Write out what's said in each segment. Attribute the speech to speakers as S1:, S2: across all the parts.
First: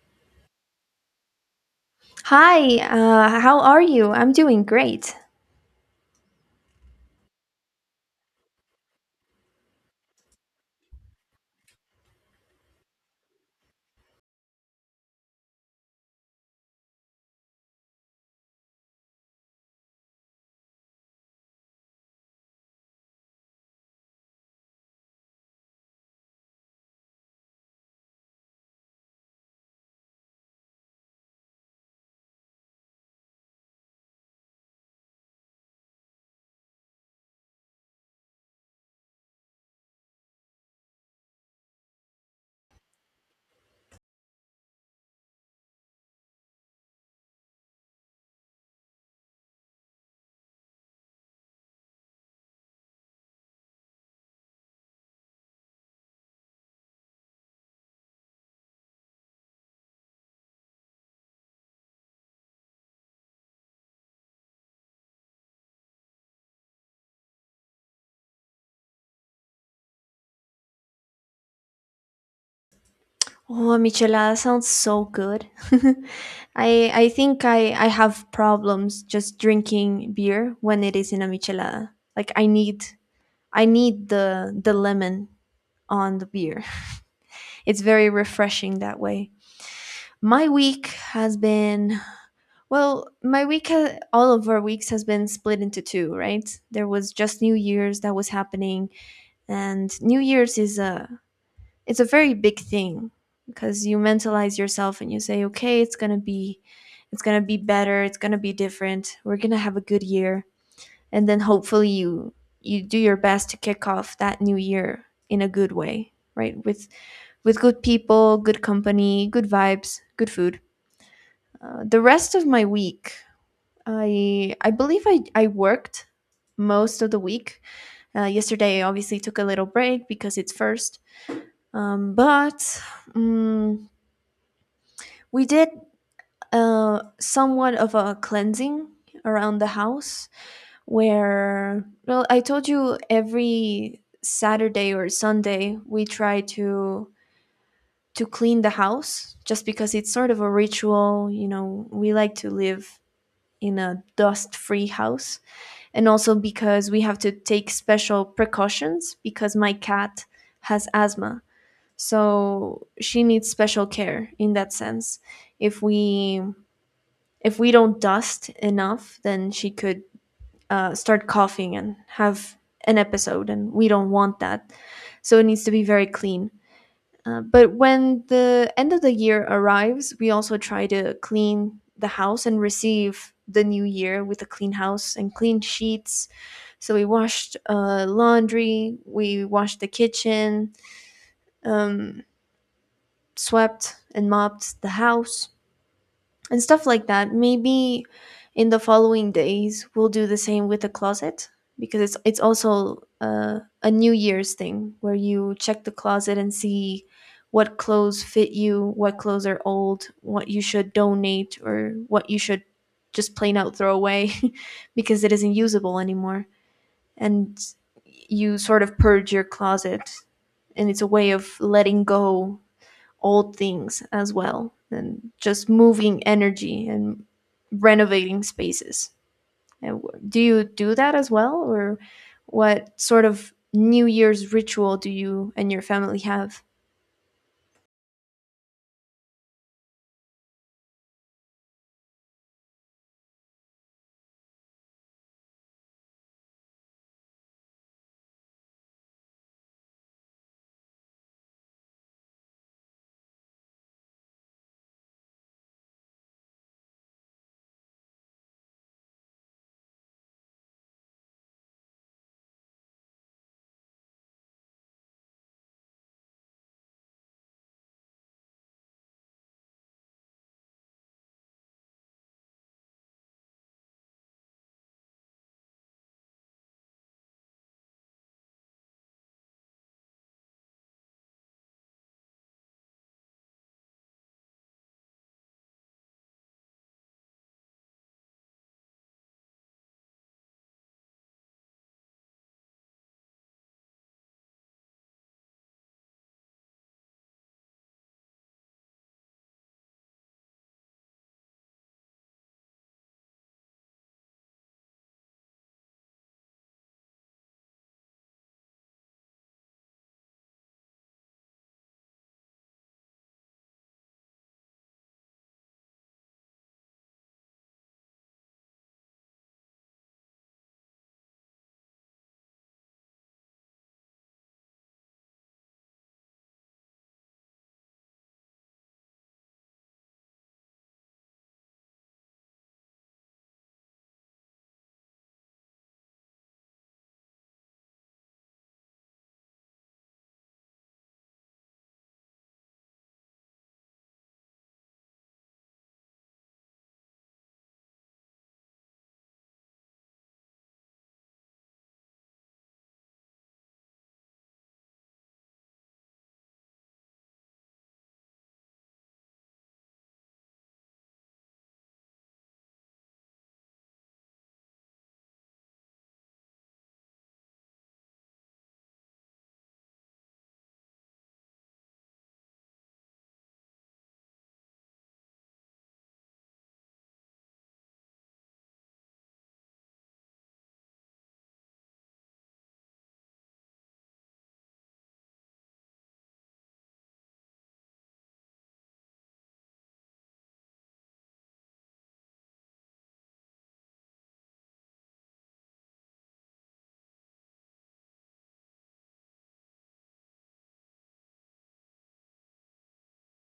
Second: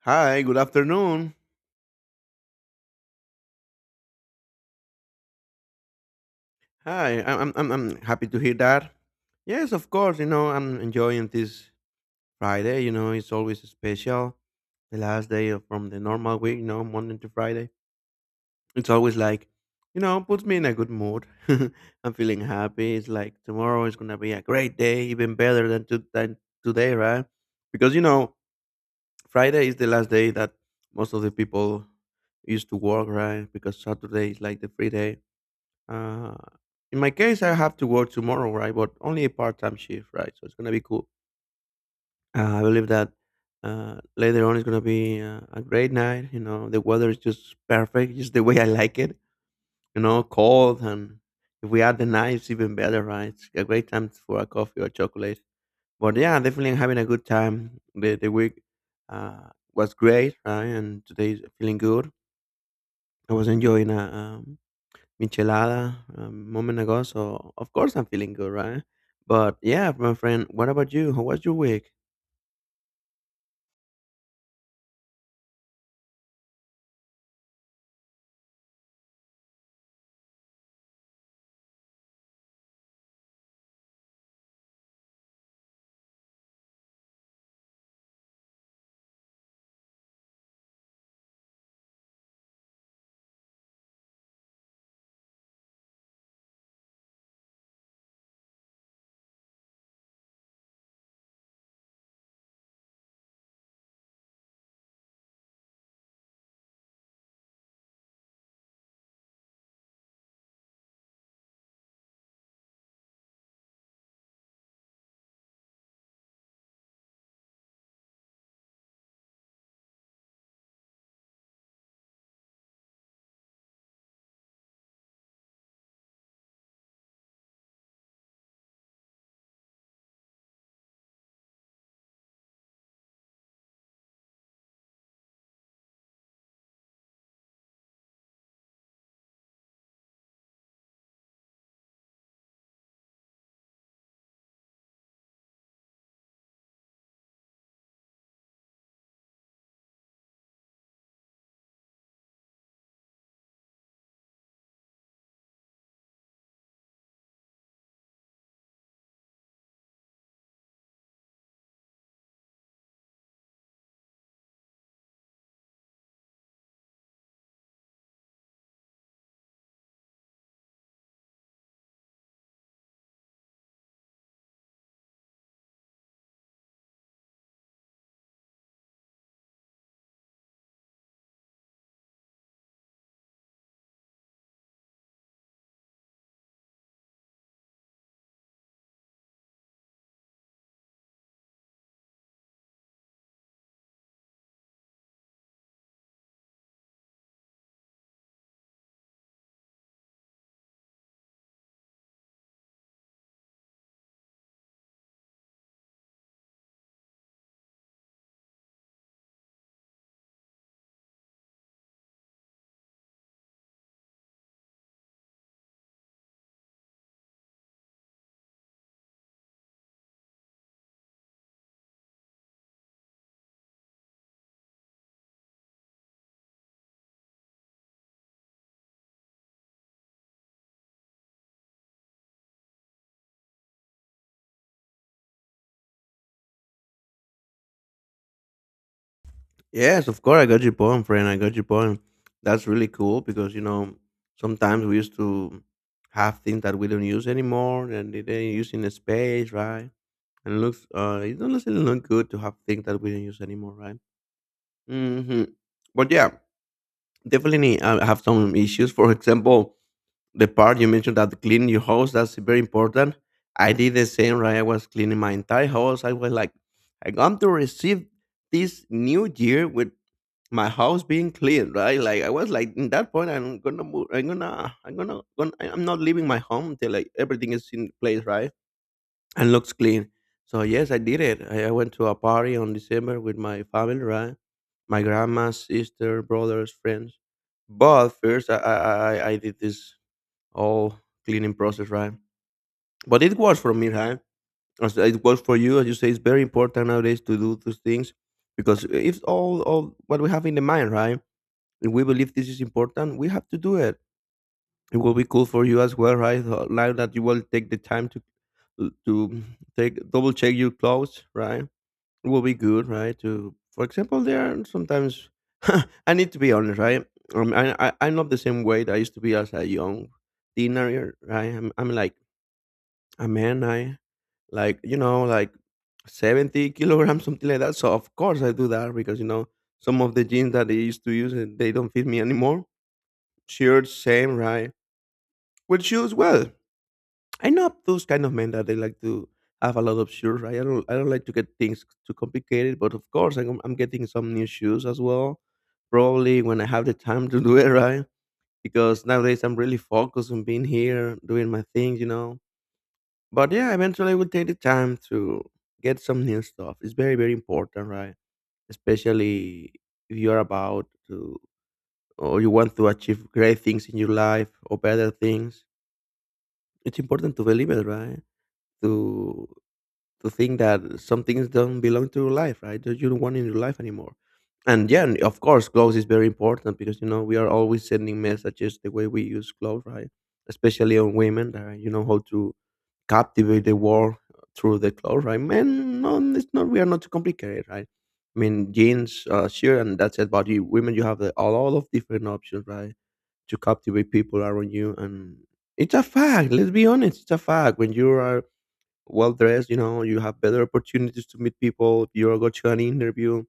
S1: Hi, good afternoon.
S2: Hi, how are you? I'm doing great.
S1: Hi, I'm happy to hear that. Yes, of course. You know, I'm enjoying this Friday. You know, it's always special. The last day of, from the normal week. You know, Monday to Friday. It's always like, you know, puts me in a good mood. I'm feeling happy. It's like tomorrow is gonna be a great day, even better than today, right? Because Friday is the last day that most of the people used to work, right? Because Saturday is like the free day Uh, in my case, I have to work tomorrow, right? But only a part-time shift, right? So it's gonna be cool. I believe that later on it's gonna be a great night. You know, the weather is just perfect, just the way I like it. You know, cold, and if we add the night, it's even better, right? It's a great time for a coffee or chocolate. But yeah, definitely I'm having a good time. The week was great, right? And today's feeling good. I was enjoying a Michelada a moment ago, so of course I'm feeling good, right? But yeah, my friend, what about you? How was your week?
S2: Oh, michelada sounds so good. I think I have problems just drinking beer when it is in a michelada. Like I need the lemon on the beer. It's very refreshing that way. My week has been. My week, all of our weeks has been split into two, right? There was just New Year's that was happening, and New Year's is a, it's a very big thing because you mentalize yourself and you say, okay, it's going to be better, it's going to be different, we're going to have a good year. And then hopefully you do your best to kick off that new year in a good way, right? With good people, good company, good vibes, good food. The rest of my week, I believe I worked most of the week. Yesterday I obviously took a little break because it's first. But um, we did somewhat of a cleansing around the house where, well, I told you every Saturday or Sunday we try to clean the house just because it's sort of a ritual. You know, we like to live in a dust-free house, and also because we have to take special precautions because my cat has asthma. So she needs special care in that sense. If we if we don't dust enough, then she could start coughing and have an episode, and we don't want that. So it needs to be very clean. But when the end of the year arrives, we also try to clean the house and receive the new year with a clean house and clean sheets. So we washed laundry, we washed the kitchen, um, swept and mopped the house, and stuff like that. Maybe in the following days we'll do the same with the closet because it's also a New Year's thing where you check the closet and see what clothes fit you, what clothes are old, what you should donate, or what you should just plain out throw away because it isn't usable anymore. And you sort of purge your closet, and it's a way of letting go old things as well, and just moving energy and renovating spaces. And do you do that as well, or what sort of New Year's ritual do you and your family have?
S1: Yes, of course I got your point, friend. I got your point. That's really cool because you know sometimes we used to have things that we don't use anymore, and they didn't use in the space, right? And it looks, it doesn't necessarily look good to have things that we don't use anymore, right? Mm-hmm. But yeah, definitely I have some issues. For example, the part you mentioned that cleaning your house, that's very important. I did the same, right? I was cleaning my entire house. I was like, I'm going to receive this new year with my house being clean, right? Like I was like, in that point, I'm gonna I'm not leaving my home until like everything is in place, right, and looks clean. So yes, I did it. I went to a party on December with my family, right? My grandma, sister, brothers, friends. But first, I did this all cleaning process, right? But it works for me, right? As it works for you, as you say, it's very important nowadays to do those things, because if all what we have in the mind, right? If we believe this is important, we have to do it. It will be cool for you as well, right? So now that you will take the time to take double check your clothes, right? It will be good, right? To, for example, there are sometimes, I need to be honest, right? I I'm not the same way that I used to be as a young teenager, right? I'm like a man. I like, you know, like 70 kilograms kilograms, something like that. So of course I do that, because you know, some of the jeans that I used to use, they don't fit me anymore. Shirts, same, right? With shoes, well, I know those kind of men that they like to have a lot of shoes, right? I don't like to get things too complicated, but of course I'm getting some new shoes as well, probably when I have the time to do it. Right? Because nowadays I'm really focused on being here doing my things, you know. But yeah, eventually I will take the time to get some new stuff. It's very, very important, right? Especially if you're about to, or you want to achieve great things in your life, or better things. It's important to believe it, right? To to think that some things don't belong to your life, right? That you don't want in your life anymore. And yeah, and of course, clothes is very important, because you know we are always sending messages the way we use clothes, right? Especially on women, that you know how to captivate the world through the clothes, right? Men, no, it's not. We are not too complicated, right? I mean, jeans, sure, and that's it. But you, women, you have the, all of different options, right, to captivate people around you, and it's a fact. Let's be honest, it's a fact. When you are well dressed, you know, you have better opportunities to meet people. If you go to an interview,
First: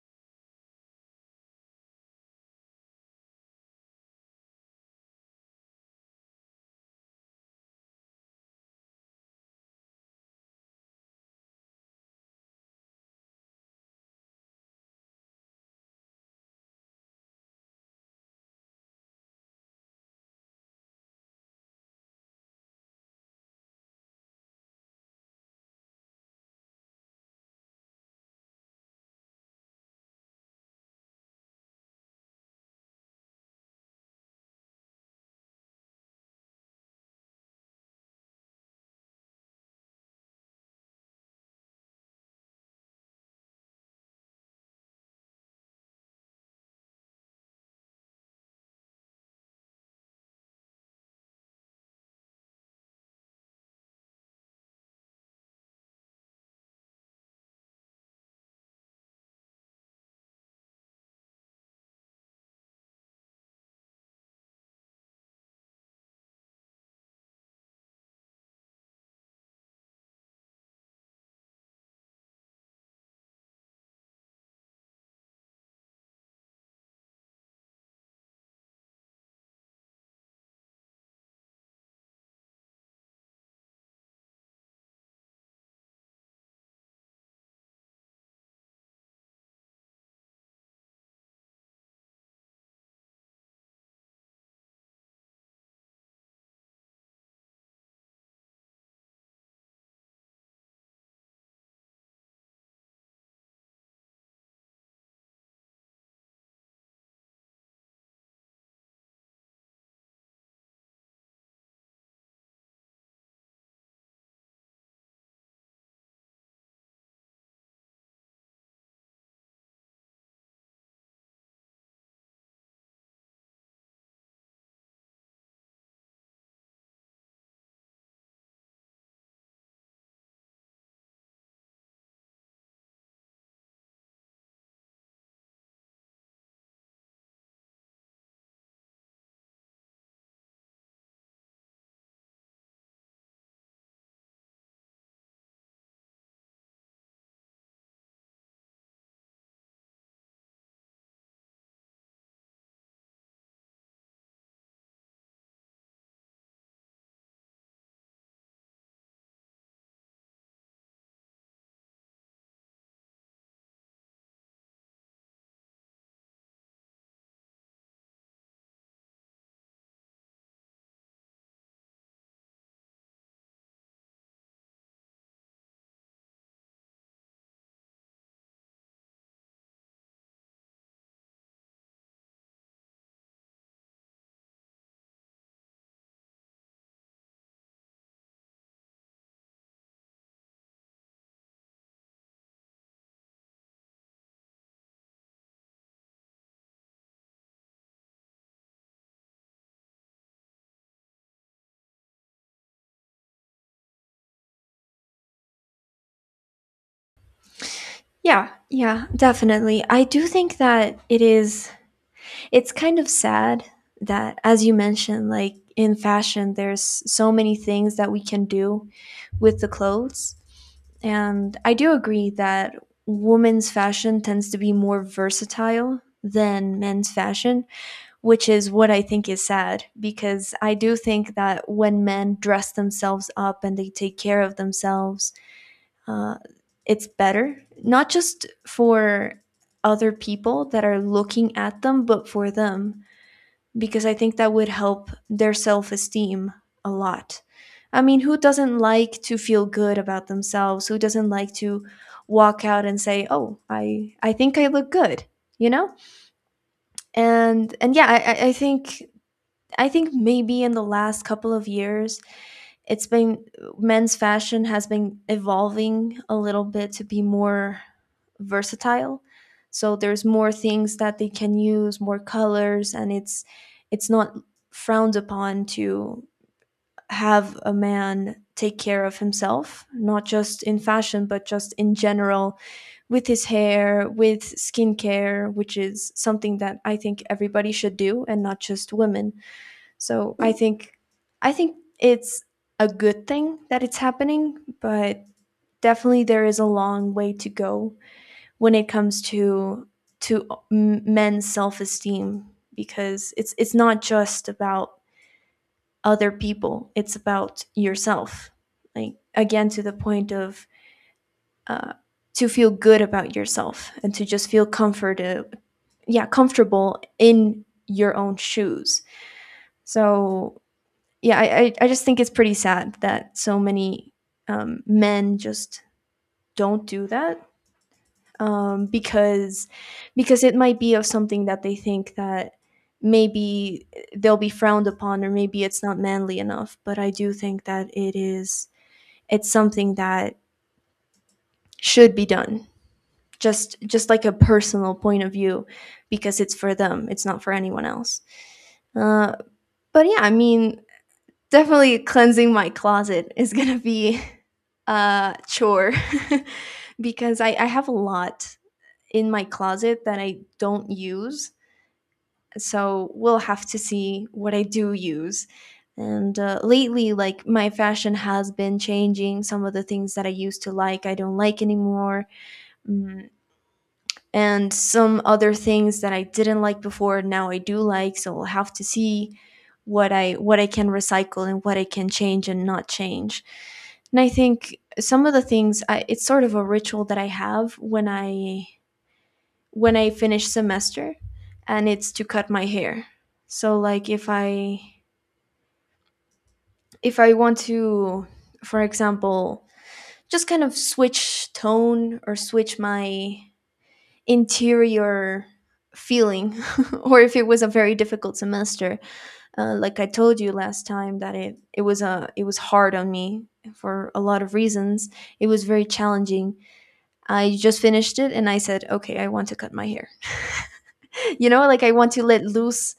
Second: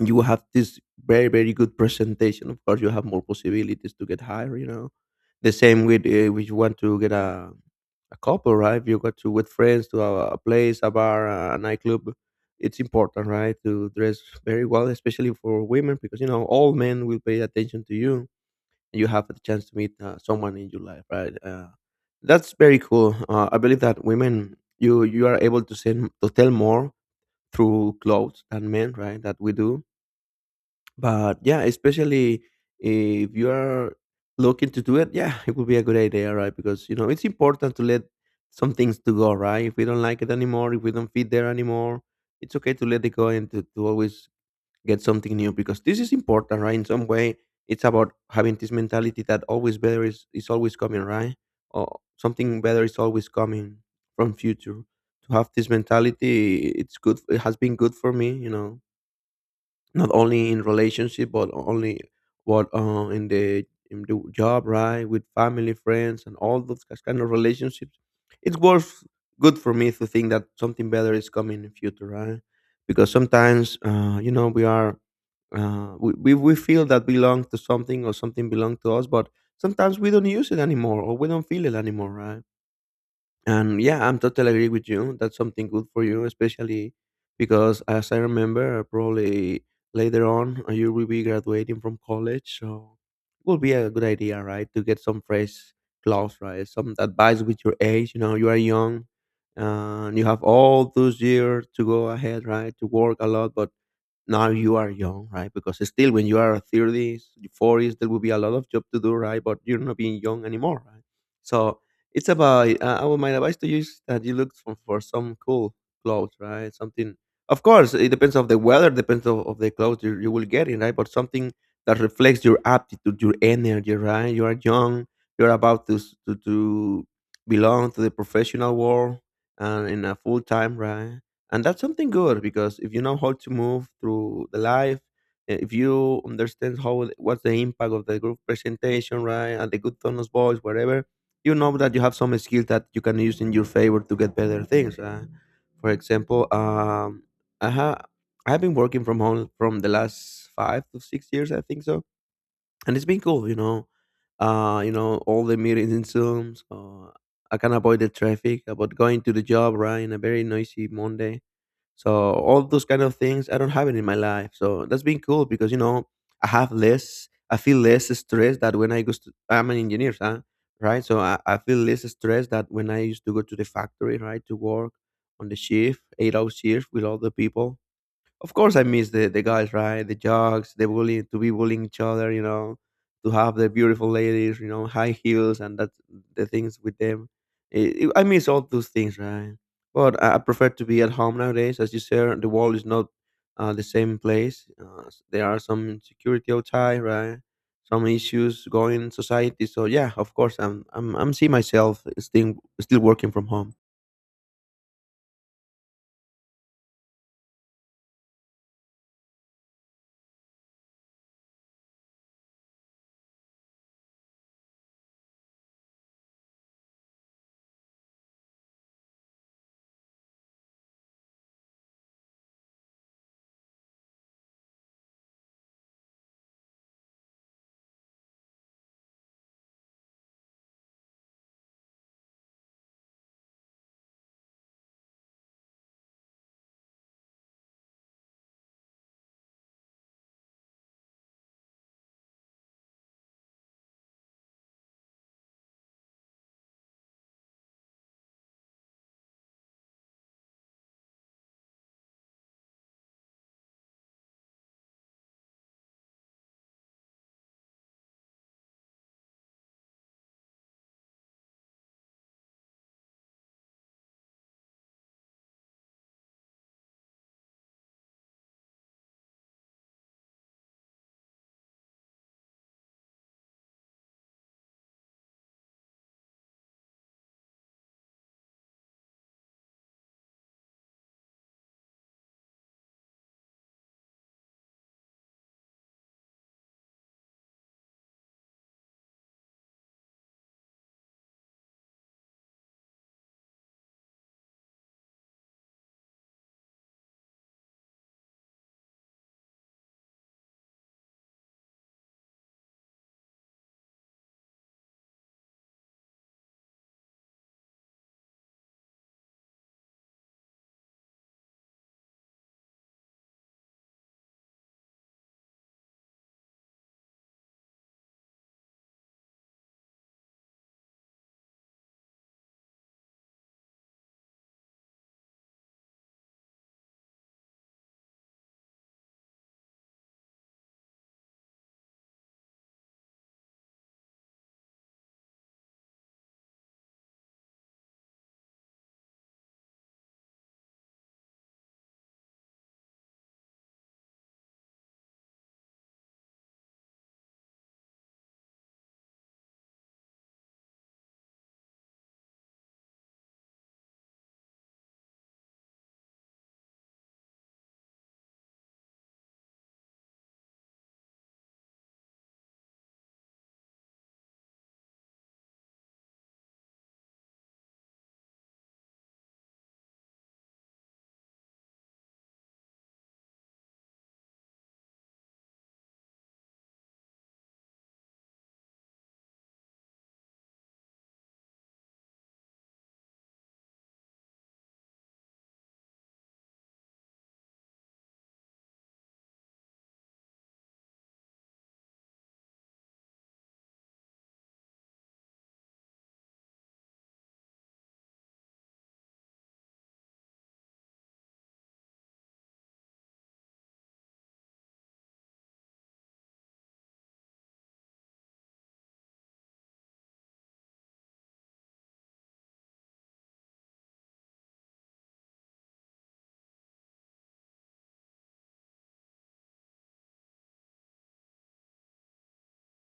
S1: you have this very, very good presentation. Of course, you have more possibilities to get hired. You know, the same with, if you want to get a couple, right? If you go to with friends to a place, a bar, a nightclub, it's important, right, to dress very well, especially for women, because you know all men will pay attention to you, and you have the chance to meet someone in your life, right? That's very cool. I believe that women, you are able to send to tell more through clothes than men, right? That we do, but yeah, especially if you are looking to do it, yeah, it would be a good idea, right? Because you know it's important to let some things to go, right? If we don't like it anymore, if we don't fit there anymore, it's okay to let it go, and to always get something new, because this is important, right? In some way, it's about having this mentality that always better is always coming, right? Or something better is always coming from future. To have this mentality, it's good. It has been good for me, you know, not only in relationship, but only what in the job, right, with family, friends, and all those kind of relationships. It's worth good for me to think that something better is coming in the future, right? Because sometimes, you know, we are, we feel that belong to something, or something belong to us, but sometimes we don't use it anymore, or we don't feel it anymore, right? And yeah, I'm totally agree with you. That's something good for you, especially because as I remember, probably later on, you will be graduating from college, so it will be a good idea, right, to get some fresh clothes, right? Some advice with your age. You know, you are young, and you have all those years to go ahead, right, to work a lot, but now you are young, right? Because still, when you are 30s, 40s, there will be a lot of job to do, right? But you're not being young anymore, right? So it's about, my advice to you is that you look for some cool clothes, right? Something, of course, it depends of the weather, depends of the clothes you will get in, right? But something that reflects your aptitude, your energy, right? You are young, you're about to belong to the professional world, and in a full time, right? And that's something good, because if you know how to move through the life, if you understand what's the impact of the group presentation, right, and the good tone of voice, whatever, you know that you have some skill that you can use in your favor to get better things. For example, I have, I've been working from home from the last 5 to 6 years, I think so, and it's been cool, you know. You know, all the meetings in Zoom, so I can avoid the traffic about going to the job, right, in a very noisy Monday. So all those kind of things, I don't have it in my life. So that's been cool, because you know I have less, I feel less stress that when I go. To, I'm an engineer, huh? Right? So I feel less stress that when I used to go to the factory, right, to work on the shift, 8 hours shift with all the people. Of course I miss the guys, right? The jocks, the bullying, to be bullying each other, you know, to have the beautiful ladies, you know, high heels and that the things with them. I miss all those things, right? But I prefer to be at home nowadays, as you said. The world is not the same place. There are some insecurity outside, right? Some issues going in society. So yeah, of course, I'm seeing myself still still working from home.
S2: Yeah, yeah, definitely. I do think that it's kind of sad that, as you mentioned, like in fashion, there's so many things that we can do with the clothes. And I do agree that women's fashion tends to be more versatile than men's fashion, which is what I think is sad, because I do think that when men dress themselves up and they take care of themselves, uh, it's better, not just for other people that are looking at them, but for them, because I think that would help their self esteem a lot. I mean, who doesn't like to feel good about themselves? Who doesn't like to walk out and say, "Oh, I think I look good," you know? And yeah, I think, I think maybe in the last couple of years it's been, men's fashion has been evolving a little bit to be more versatile, so there's more things that they can use, more colors, and it's not frowned upon to have a man take care of himself, not just in fashion but just in general, with his hair, with skincare, which is something that I think everybody should do, and not just women. So I think, I think it's a good thing that it's happening, but definitely there is a long way to go when it comes to men's self-esteem, because it's not just about other people, it's about yourself. Like, again, to the point of uh, to feel good about yourself and to just feel comfortable in your own shoes. So yeah, I just think it's pretty sad that so many men just don't do that, because it might be of something that they think that maybe they'll be frowned upon, or maybe it's not manly enough. But I do think that it's something that should be done, just like a personal point of view, because it's for them, it's not for anyone else. uh, but yeah, I mean, definitely cleansing my closet is gonna be a chore because I have a lot in my closet that I don't use. So we'll have to see what I do use. And lately, like my fashion has been changing. Some of the things that I used to like, I don't like anymore. Mm, and some other things that I didn't like before, now I do like. So we'll have to see what I can recycle and what I can change and not change. And I think some of the things it's sort of a ritual that I have when I finish semester, and it's to cut my hair. So like if I want to, for example, just kind of switch tone or switch my interior feeling, or if it was a very difficult semester. Like I told you last time that it was hard on me for a lot of reasons. It was very challenging. I just finished it and I said, okay, I want to cut my hair. You know, like, I want to let loose,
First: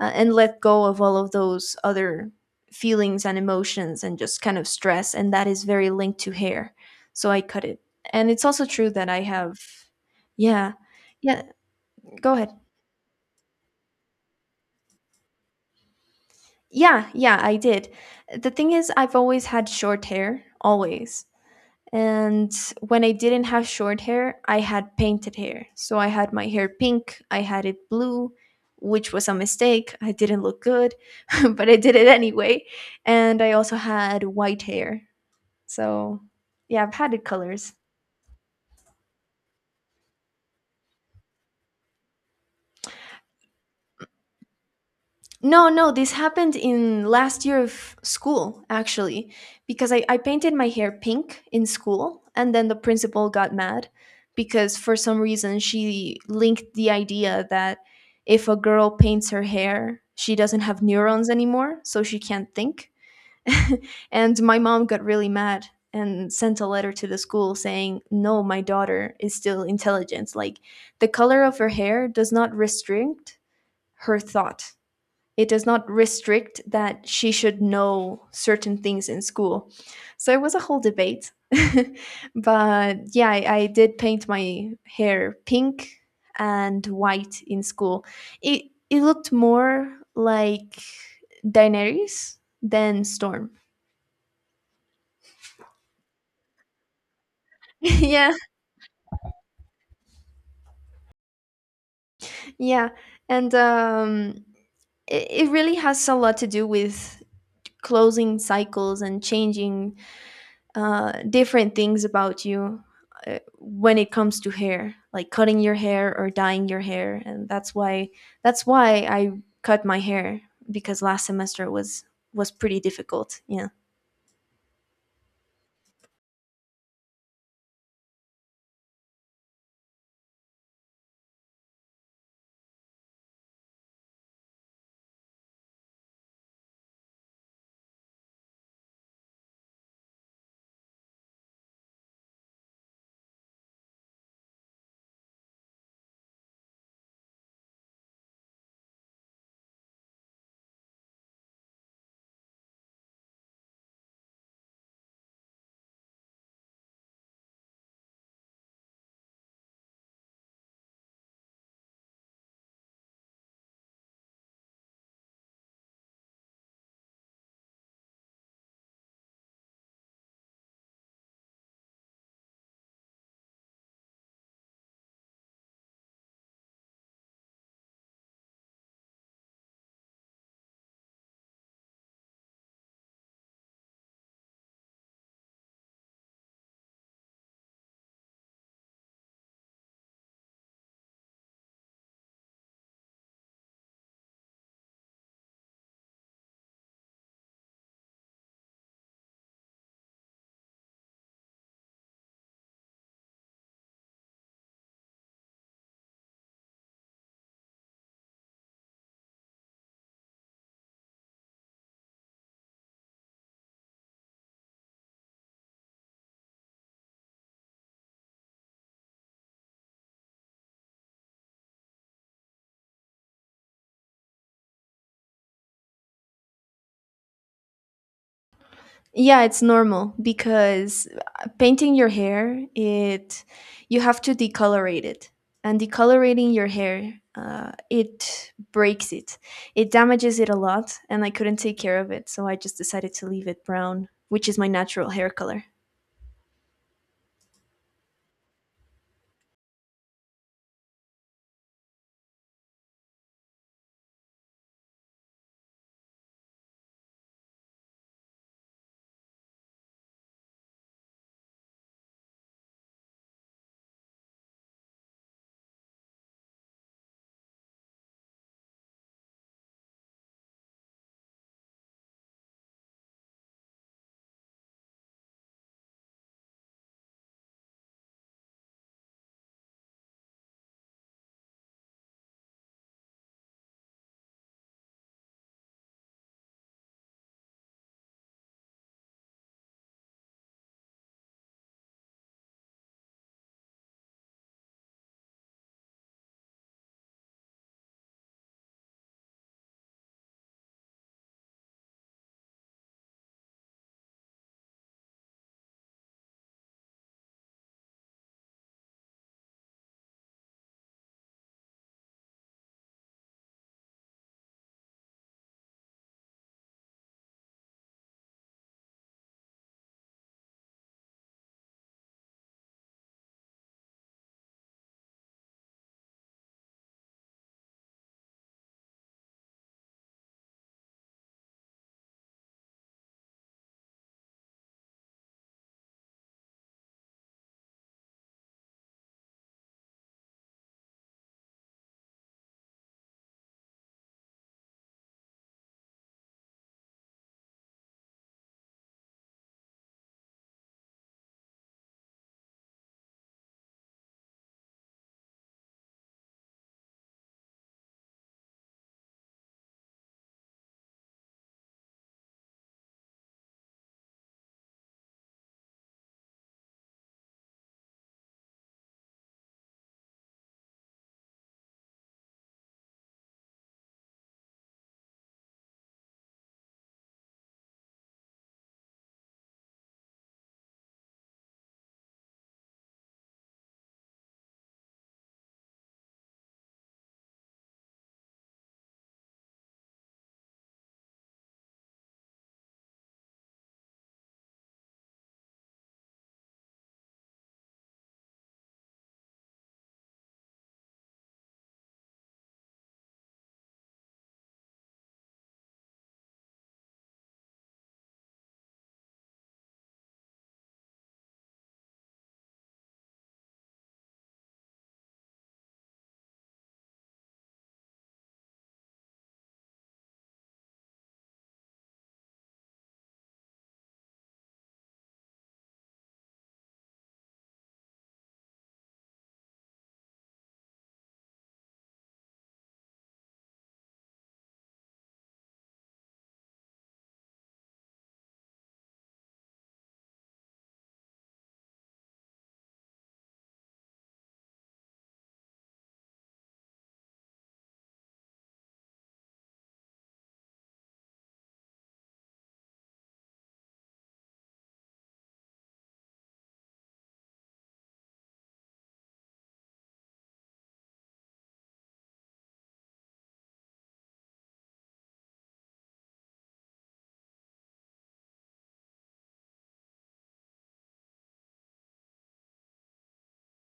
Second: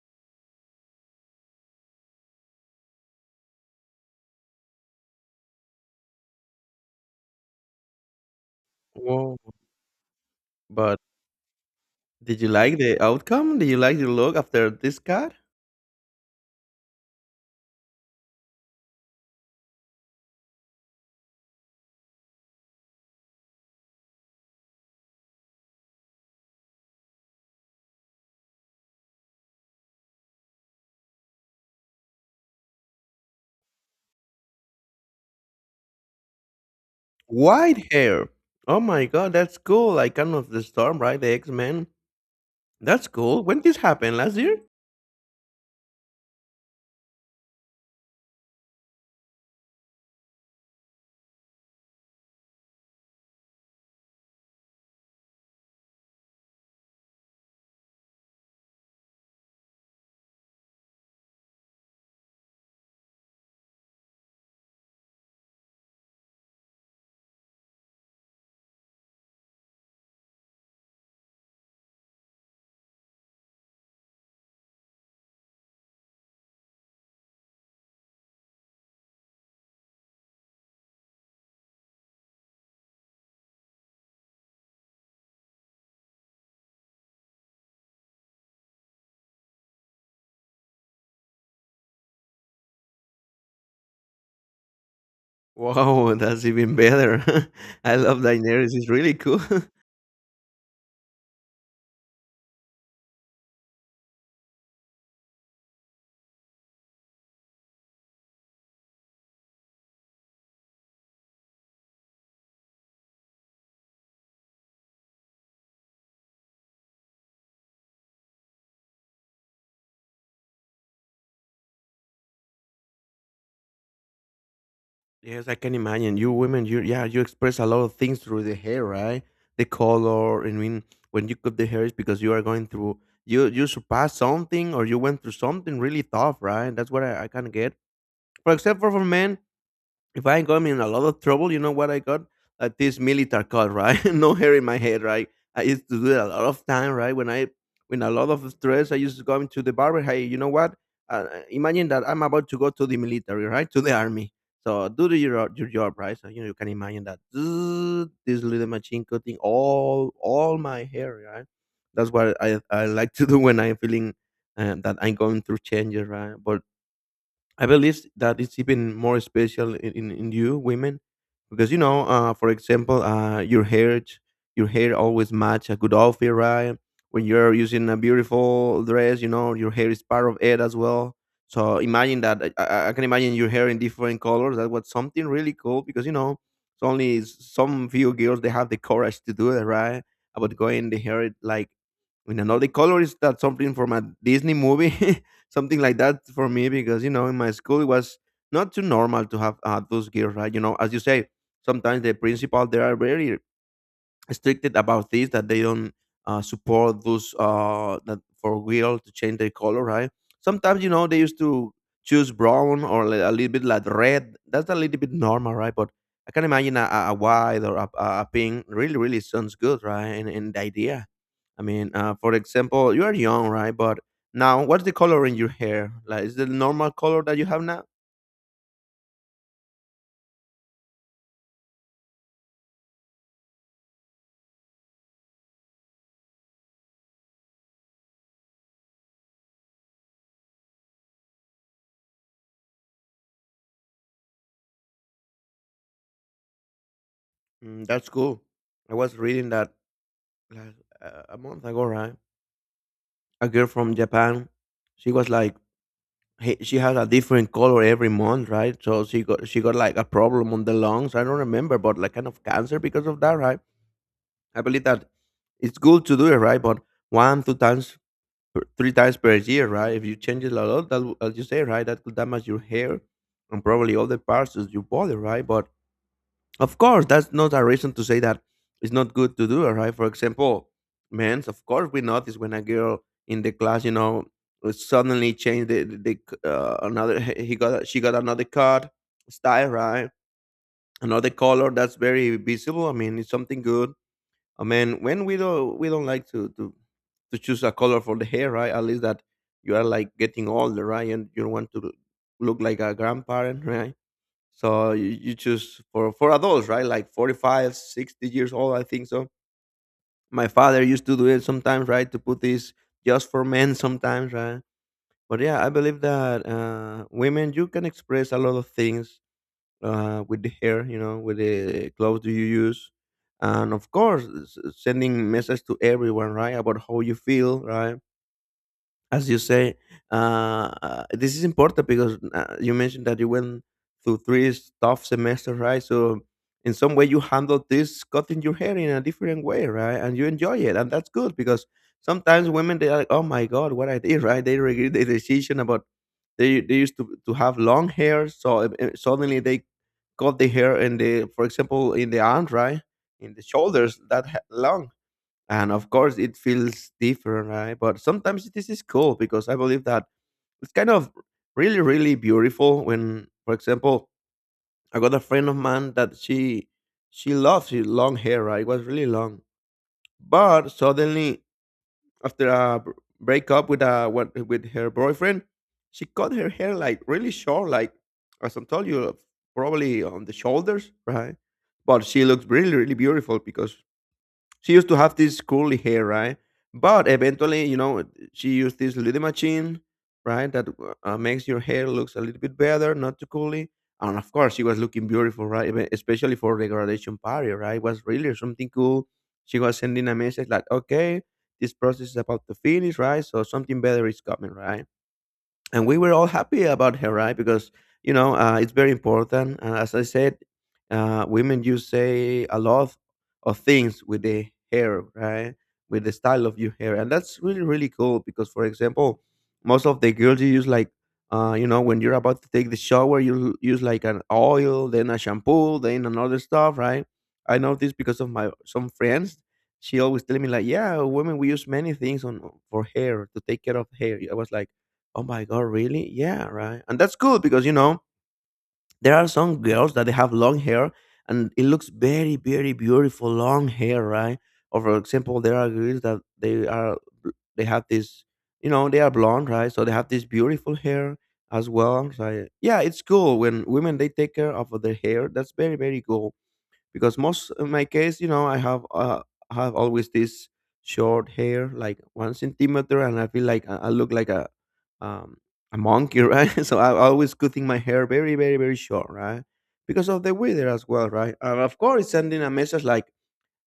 S2: and let go of all of those other feelings and emotions and just kind of stress, and that is very linked to hair. So I cut it, and it's also true that I
S1: Whoa!
S2: have. Yeah.
S1: But
S2: Yeah, go
S1: did
S2: ahead.
S1: you like the outcome? Did you like the look after this guy?
S2: Yeah, yeah, I did. The thing is, I've always had short hair, always. And when I didn't have short hair, I had painted hair. So I had my hair pink, I had it blue, which was a mistake. I didn't look good, but I did it anyway. And I also had white hair. So yeah, I've had it colors.
S1: White hair. Oh my god, that's cool. Like kind of the storm, right? The X Men. That's cool. When this happened last year?
S2: No, no, this happened in last year of school, actually, because I painted my hair pink in school, and then the principal got mad because for some reason she linked the idea that if a girl paints her hair, she doesn't have neurons anymore, so she can't think. And my mom got really mad and sent a letter to the school saying, no, my daughter is still intelligent. Like, the color of her hair does not restrict her thought, it does not restrict that she should know certain things in school. So it was a whole debate. But yeah, I did paint my hair pink and white in school. It it looked more like Daenerys than Storm.
S1: Wow, that's even better. I love
S2: Yeah,
S1: Daenerys. It's really cool.
S2: yeah, and it really has a lot to do with closing cycles and changing different things about you when it comes to hair, like cutting your hair or dyeing your hair, and that's why I cut my hair, because last semester was pretty difficult. Yeah,
S1: Yes, I can imagine. You women, you, yeah, you express a lot of things through the hair, right? The color. I mean, when you cut the hair, it's because you are going through you surpassed something or you went through something really tough, right? That's what I can get. For except for men, if I got me in a lot of trouble, you know what I got? This military cut, right? No hair in my head, right? I used to do it a lot of time, right? When I, when a lot of stress, I used to go into the barber. Hey, you know what? Imagine that I'm about to go to the military, right? To the army. So do the, your job, right? So you know you can imagine that this little machine cutting all my hair, right? That's what I like to do when I'm feeling that I'm going through changes, right? But I believe that it's even more special in you women because you know, for example, your hair always match a good outfit, right? When you're using a beautiful dress, you know your hair is part of it as well. So imagine that I can imagine your hair in different colors. That was something really cool because you know it's only some few girls they have the courage to do it, right? About going the hair like in another color is that something from a Disney movie something like that for me because you know in my school it was not too normal to have those girls, right, you know, as you say, sometimes the principal they are very restricted about this, that they don't support those that for girls to change their color, right? Sometimes you know they used to choose brown or a little bit like red, that's a little bit normal, right, but I can imagine a white or a pink really really sounds good, right, and the idea I mean, for example, you are young, right? But now, what's the color in your hair? Like, is the normal color that you have now?
S2: yeah, it's normal because painting your hair, it you have to decolorate it, and decolorating your hair. It breaks it, it damages it a lot, and I couldn't take care of it, so I just decided to leave it brown, which is my natural hair color.
S1: Mm, that's cool. I was reading that like, a month ago, right? A girl from Japan, she was like, hey, she has a different color every month, right? So she got like a problem on the lungs. I don't remember, but like kind of cancer because of that, right? I believe that it's good to do it, right? But one, two times or three times per year, right? If you change it a lot, that as you say, right, that could damage your hair and probably other parts of your body, right? But of course, that's not a reason to say that it's not good to do it, right? For example, men's, of course, we notice when a girl in the class, you know, suddenly changed the, another he got she got another cut style, right? Another color that's very visible. I mean, it's something good I mean, when we don't like to choose a color for the hair, right? At least that you are like getting older, right? And you want to look like a grandparent, right? So you choose for adults, right? Like 45, 60 years old, I think so. My father used to do it sometimes, right? To put this just for men sometimes, right? But yeah, I believe that women you can express a lot of things with the hair, you know, with the clothes do you use, and of course, sending message to everyone, right, about how you feel, right, as you say, this is important because you mentioned that you went through three tough semesters, right? So in some way you handled this cutting your hair in a different way, right? And you enjoy it, and that's good because sometimes women they are like, oh my god, what I did, right? They regret the decision about they used to have long hair, so suddenly they cut the hair in the, for example, in the arms, right? In the shoulders, that long and of course it feels different, right, but sometimes this is cool because I believe that it's kind of really really beautiful when for example I got a friend of mine that she loves her long hair, right, it was really long, but suddenly after a breakup with a what with her boyfriend she cut her hair like really short like as I told you probably on the shoulders, right, but she looks really really beautiful because she used to have this curly hair, right? But eventually, you know, she used this little machine, right, that makes your hair looks a little bit better, not too curly. And of course, she was looking beautiful, right? Especially for the graduation party, right? It was really something cool. She was sending a message like, "Okay, this process is about to finish, right? So something better is coming, right?" And we were all happy about her, right, because you know it's very important and as I said women you say a lot of things with the hair, right, with the style of your hair, and that's really really cool because for example most of the girls you use like you know when you're about to take the shower you use like an oil then a shampoo then another stuff, right. I know this because of my some friends, she always telling me like yeah, women we use many things on for hair to take care of hair. I was like oh my god, really? Yeah, right. And that's good because you know there are some girls that they have long hair and it looks very, very beautiful long hair, right? Or for example, there are girls that they are they have this, you know, they are blonde, right? So they have this beautiful hair as well. So yeah, it's cool when women they take care of their hair. That's very, very cool because most in my case you know I have always this short hair like one centimeter and I feel like I look like um, a monkey right, so I'm always cutting my hair very very very short, right, because of the weather as well, right, and of course it's sending a message like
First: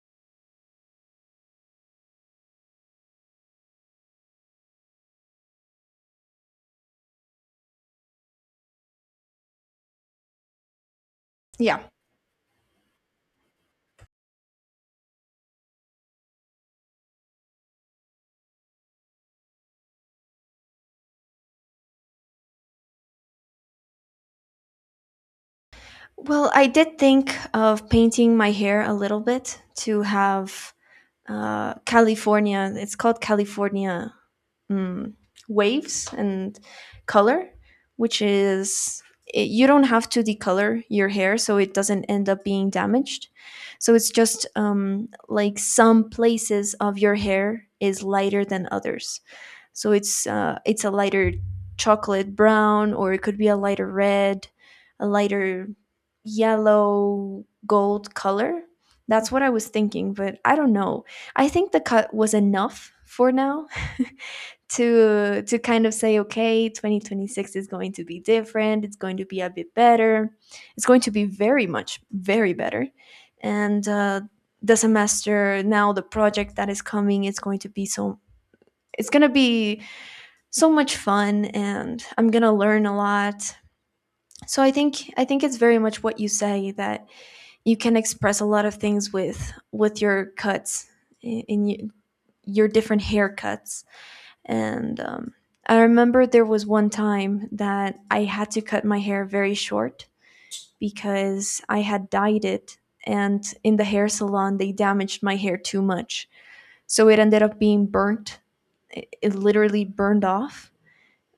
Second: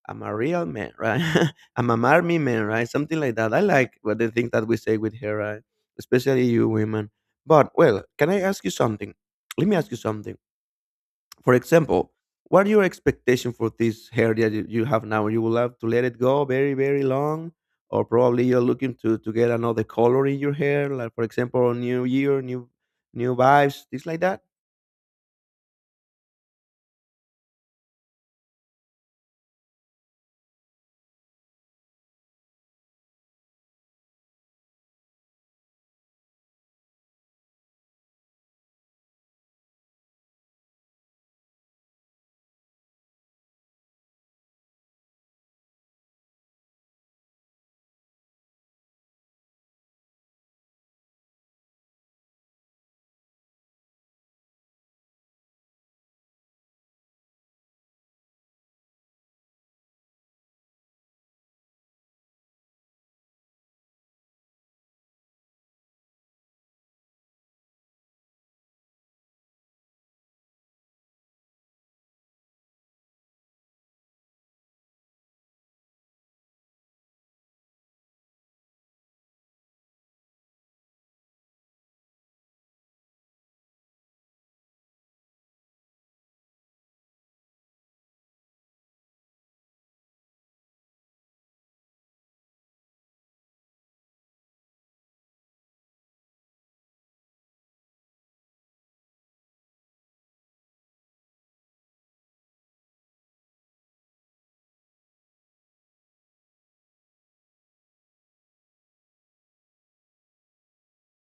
S1: I'm a real man, right, I'm an army man, right, something like that. I like what the thing that we say with hair, right, especially you women, but well, can I ask you something, let me ask you something, for
S2: Yeah.
S1: example, what are your expectation for this hair that you have now? You will have to let it go very, very long, or probably you're looking to get another color in your hair, like for example, new year, new new vibes, things like that.
S2: Well, I did think of painting my hair a little bit to have California. It's called California, mm, waves and color, which is, it, you don't have to decolor your hair, so it doesn't end up being damaged. So it's just like some places of your hair is lighter than others. So it's a lighter chocolate brown, or it could be a lighter red, a lighter yellow gold color. That's what I was thinking, but I don't know. I think the cut was enough for now. To kind of say, okay, 2026 is going to be different, it's going to be a bit better, it's going to be very much very better. And the semester now, the project that is coming, it's going to be so, it's going to be so much fun, and I'm going to learn a lot. So I think, I think it's very much what you say, that you can express a lot of things with your cuts in your different haircuts. And I remember there was one time that I had to cut my hair very short because I had dyed it, and in the hair salon they damaged my hair too much. So it ended up being burnt. It literally burned off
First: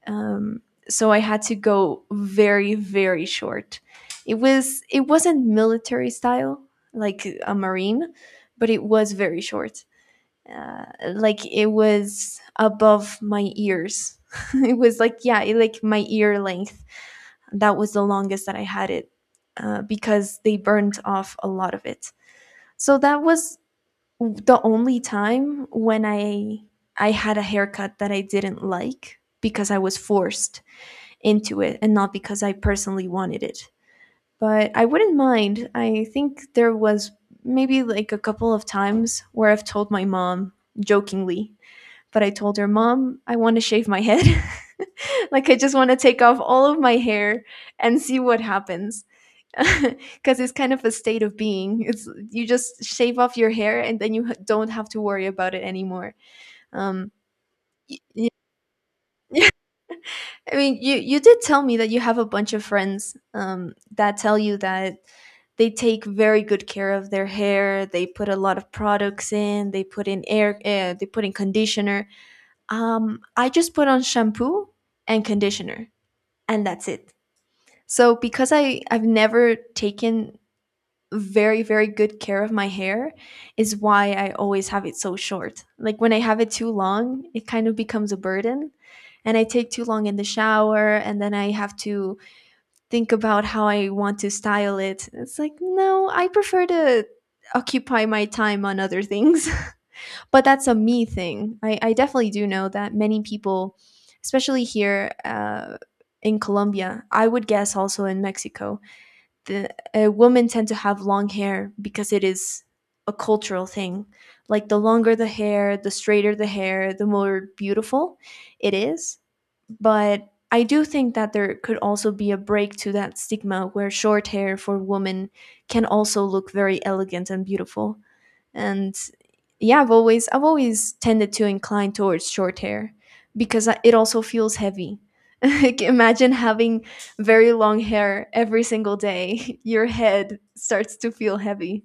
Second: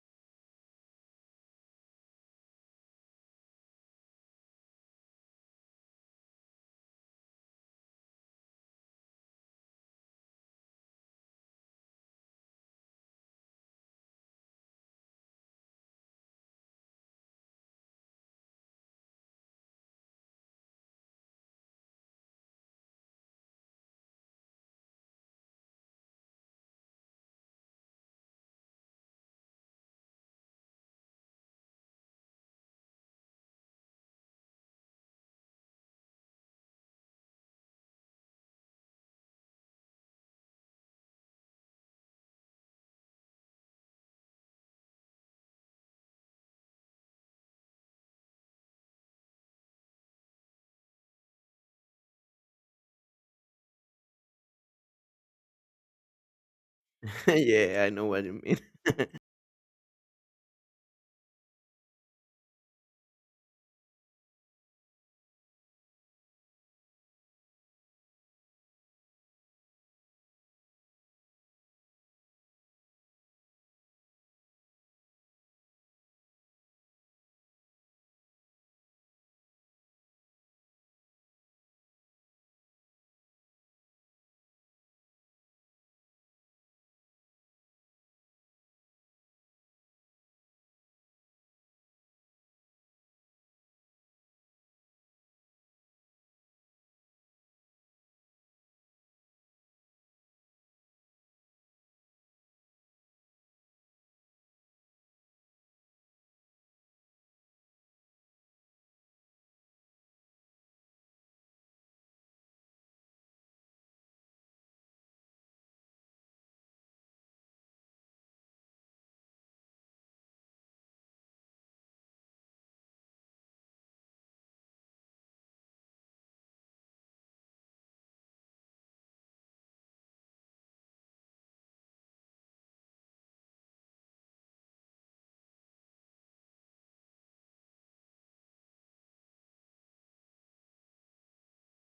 S2: um, so I had to go very very short. It wasn't military style like a marine, but it was very short. Uh, like it was above my ears. It was like yeah, like my ear length. That was the longest that I had it because they burned off a lot of it. So that was the only time when I had a haircut that I didn't like because I was forced into it and not because I personally wanted it. But I wouldn't mind. I think there was maybe like a couple of times where I've told my mom jokingly, but I told her, Mom, I want to shave my head. Like, I just want to take off all of my hair and see what happens. Because it's kind of a state of being. It's you just shave off your hair and then you don't have to worry about it anymore. Um,
S1: Yeah, I know what
S2: y-
S1: you mean.
S2: I mean, you did tell me that you have a bunch of friends that tell you that they take very good care of their hair. They put a lot of products in. They put in air. They put in conditioner. I just put on shampoo and conditioner, and that's it. So because I've never taken very very good care of my hair is why I always have it so short. Like when I have it too long, it kind of becomes a burden and I take too long in the shower and then I have to think about how I want to style it. It's like, no, I prefer to occupy my time on other things. But that's a me thing. I definitely do know that many people, especially here in Colombia, I would guess also in Mexico, the women tend to have long hair because it is a cultural thing. Like the longer the hair, the straighter the hair, the more beautiful it is. But I do think that there could also be a break to that stigma where short hair for women can also look very elegant and beautiful. And yeah, I've always tended to incline towards short hair because it also feels heavy. Like, imagine having very long hair every single day. Your head starts to feel heavy.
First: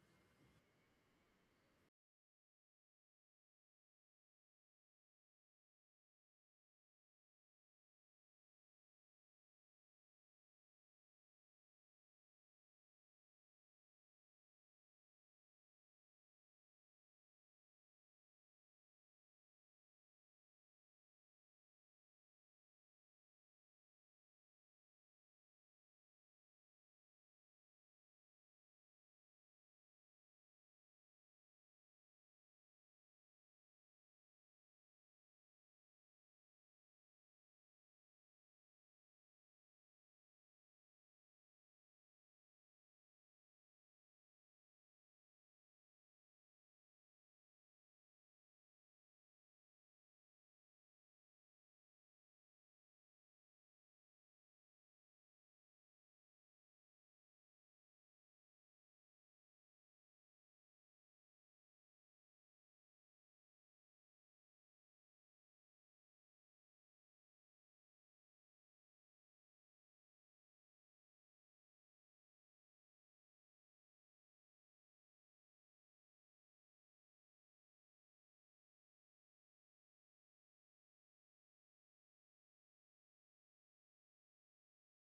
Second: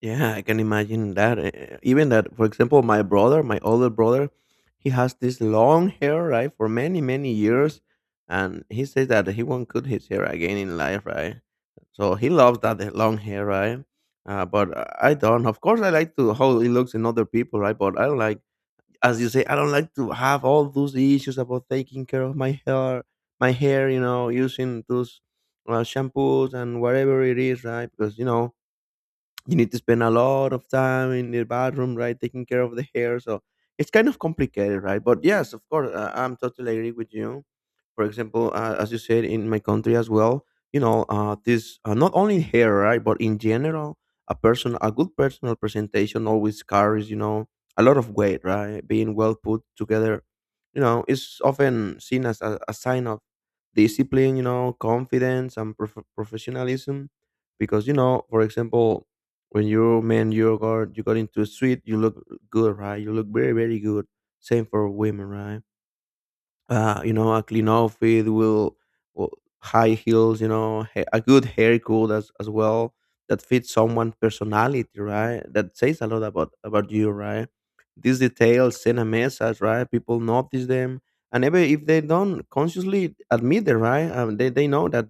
S1: Yeah, I can imagine that. Even that, for example, my brother, my older brother, he has this long hair, right, for many, many years. And he says that he won't cut his hair again in life, right? So he loves that long hair, right? But I don't. Of course, I like to how it looks in other people, right? But I don't like, as you say, I don't like to have all those issues about taking care of my hair, you know, using those shampoos and whatever it is, right? Because, you know, you need to spend a lot of time in the bathroom, right, taking care of the hair. So it's kind of complicated, right? But yes, of course, I'm totally agree with you. For example, as you said, in my country as well, you know, this not only hair, right, but in general, a person, a good personal presentation always carries, you know, a lot of weight, right? Being well put together, you know, is often seen as a sign of discipline, you know, confidence and professionalism, because you know, for example, when you are man you got into a suit you look good, right, you look very very good, same for women, right? You know, a clean outfit will high heels, you know, a good haircut as well that fits someone personality, right? That says a lot about you, right? These details send a message, right? People notice them, and even if they don't consciously admit it, right? They know that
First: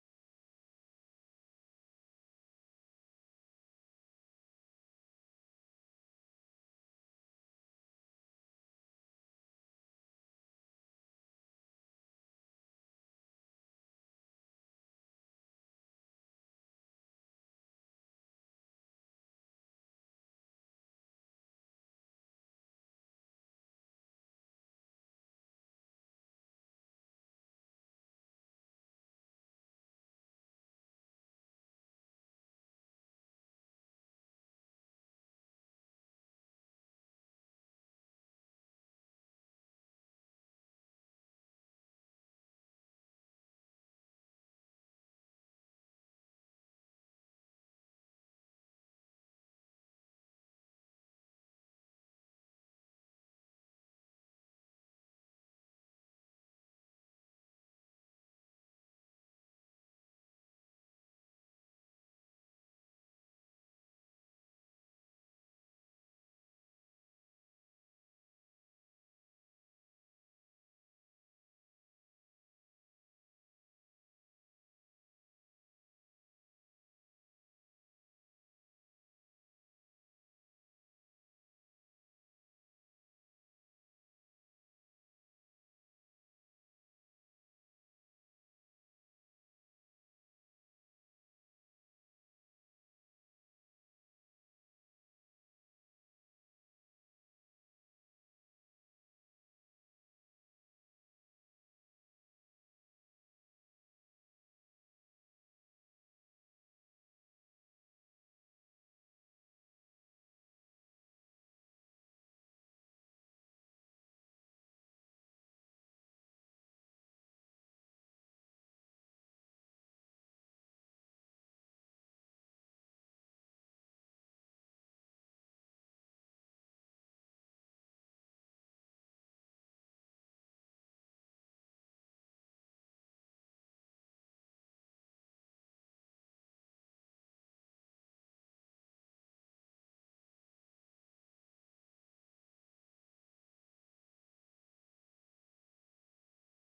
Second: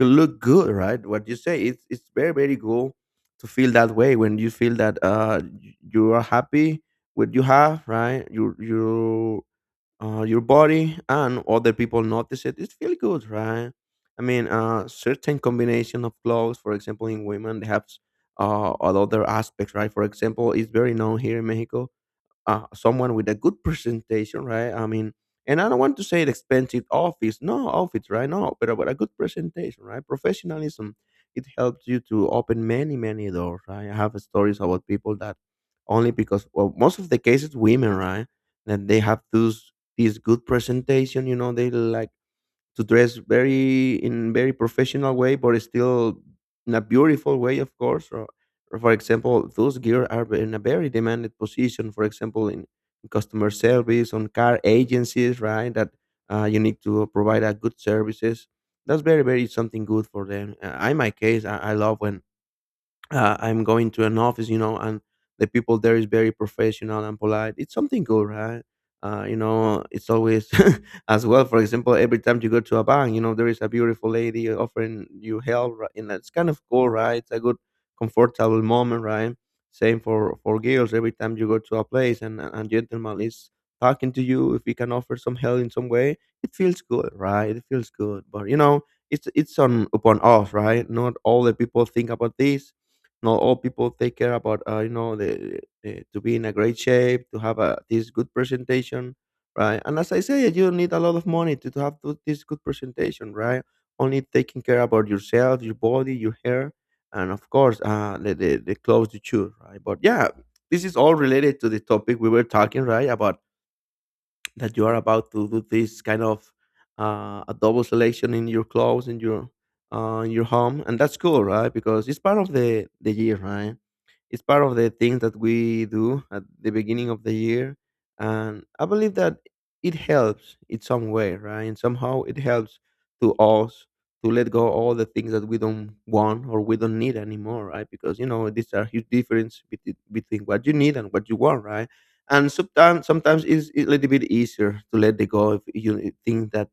S1: you look good, right? What you say, it's very very cool to feel that way when you feel that you are happy with you have, right? Your body and other people notice it, it feels good, right? I mean, certain combination of clothes, for example, in women, they have all other aspects, right? For example, it's very known here in Mexico, someone with a good presentation, right? I mean, and I don't want to say an expensive office, no office, right? No, but a good presentation, right? Professionalism, it helps you to open many, many doors, right? I have stories about people that only because, well, most of the cases, women, right? That they have these good presentation, you know, they like to dress very in very professional way, but still in a beautiful way, of course. Or, for example, those gear are in a very demanded position. For example, in customer service, on car agencies, right? That you need to provide a good services. That's very very something good for them. In my case, I love when I'm going to an office, you know, and the people there is very professional and polite. It's something good, right? It's always as well. For example, every time you go to a bank, there is a beautiful lady offering you help, right? And that's kind of cool, right? It's a good, comfortable moment, right? Same for girls. Every time you go to a place and a gentleman is talking to you, if we can offer some help in some way, it feels good, right? It feels good. But you know, it's on upon us, right? Not all the people think about this. Not all people take care about you know the to be in a great shape to have a this good presentation, right. And as I said, you don't need a lot of money to have this good presentation, right. Only taking care about yourself, your body, your hair, and of course the clothes you choose, right. But yeah, this is all related to the topic we were talking, right, about that you are about to do this kind of a double selection in your clothes, in your home. And that's cool, right, because it's part of the year, right. It's part of the things that we do at the beginning of the year, and I believe that it helps in some way, right? And somehow it helps to us to let go all the things that we don't want or we don't need anymore, right? Because you know, these are huge difference between what you need and what you want, right? And sometimes it's a little bit easier to let it go if you think that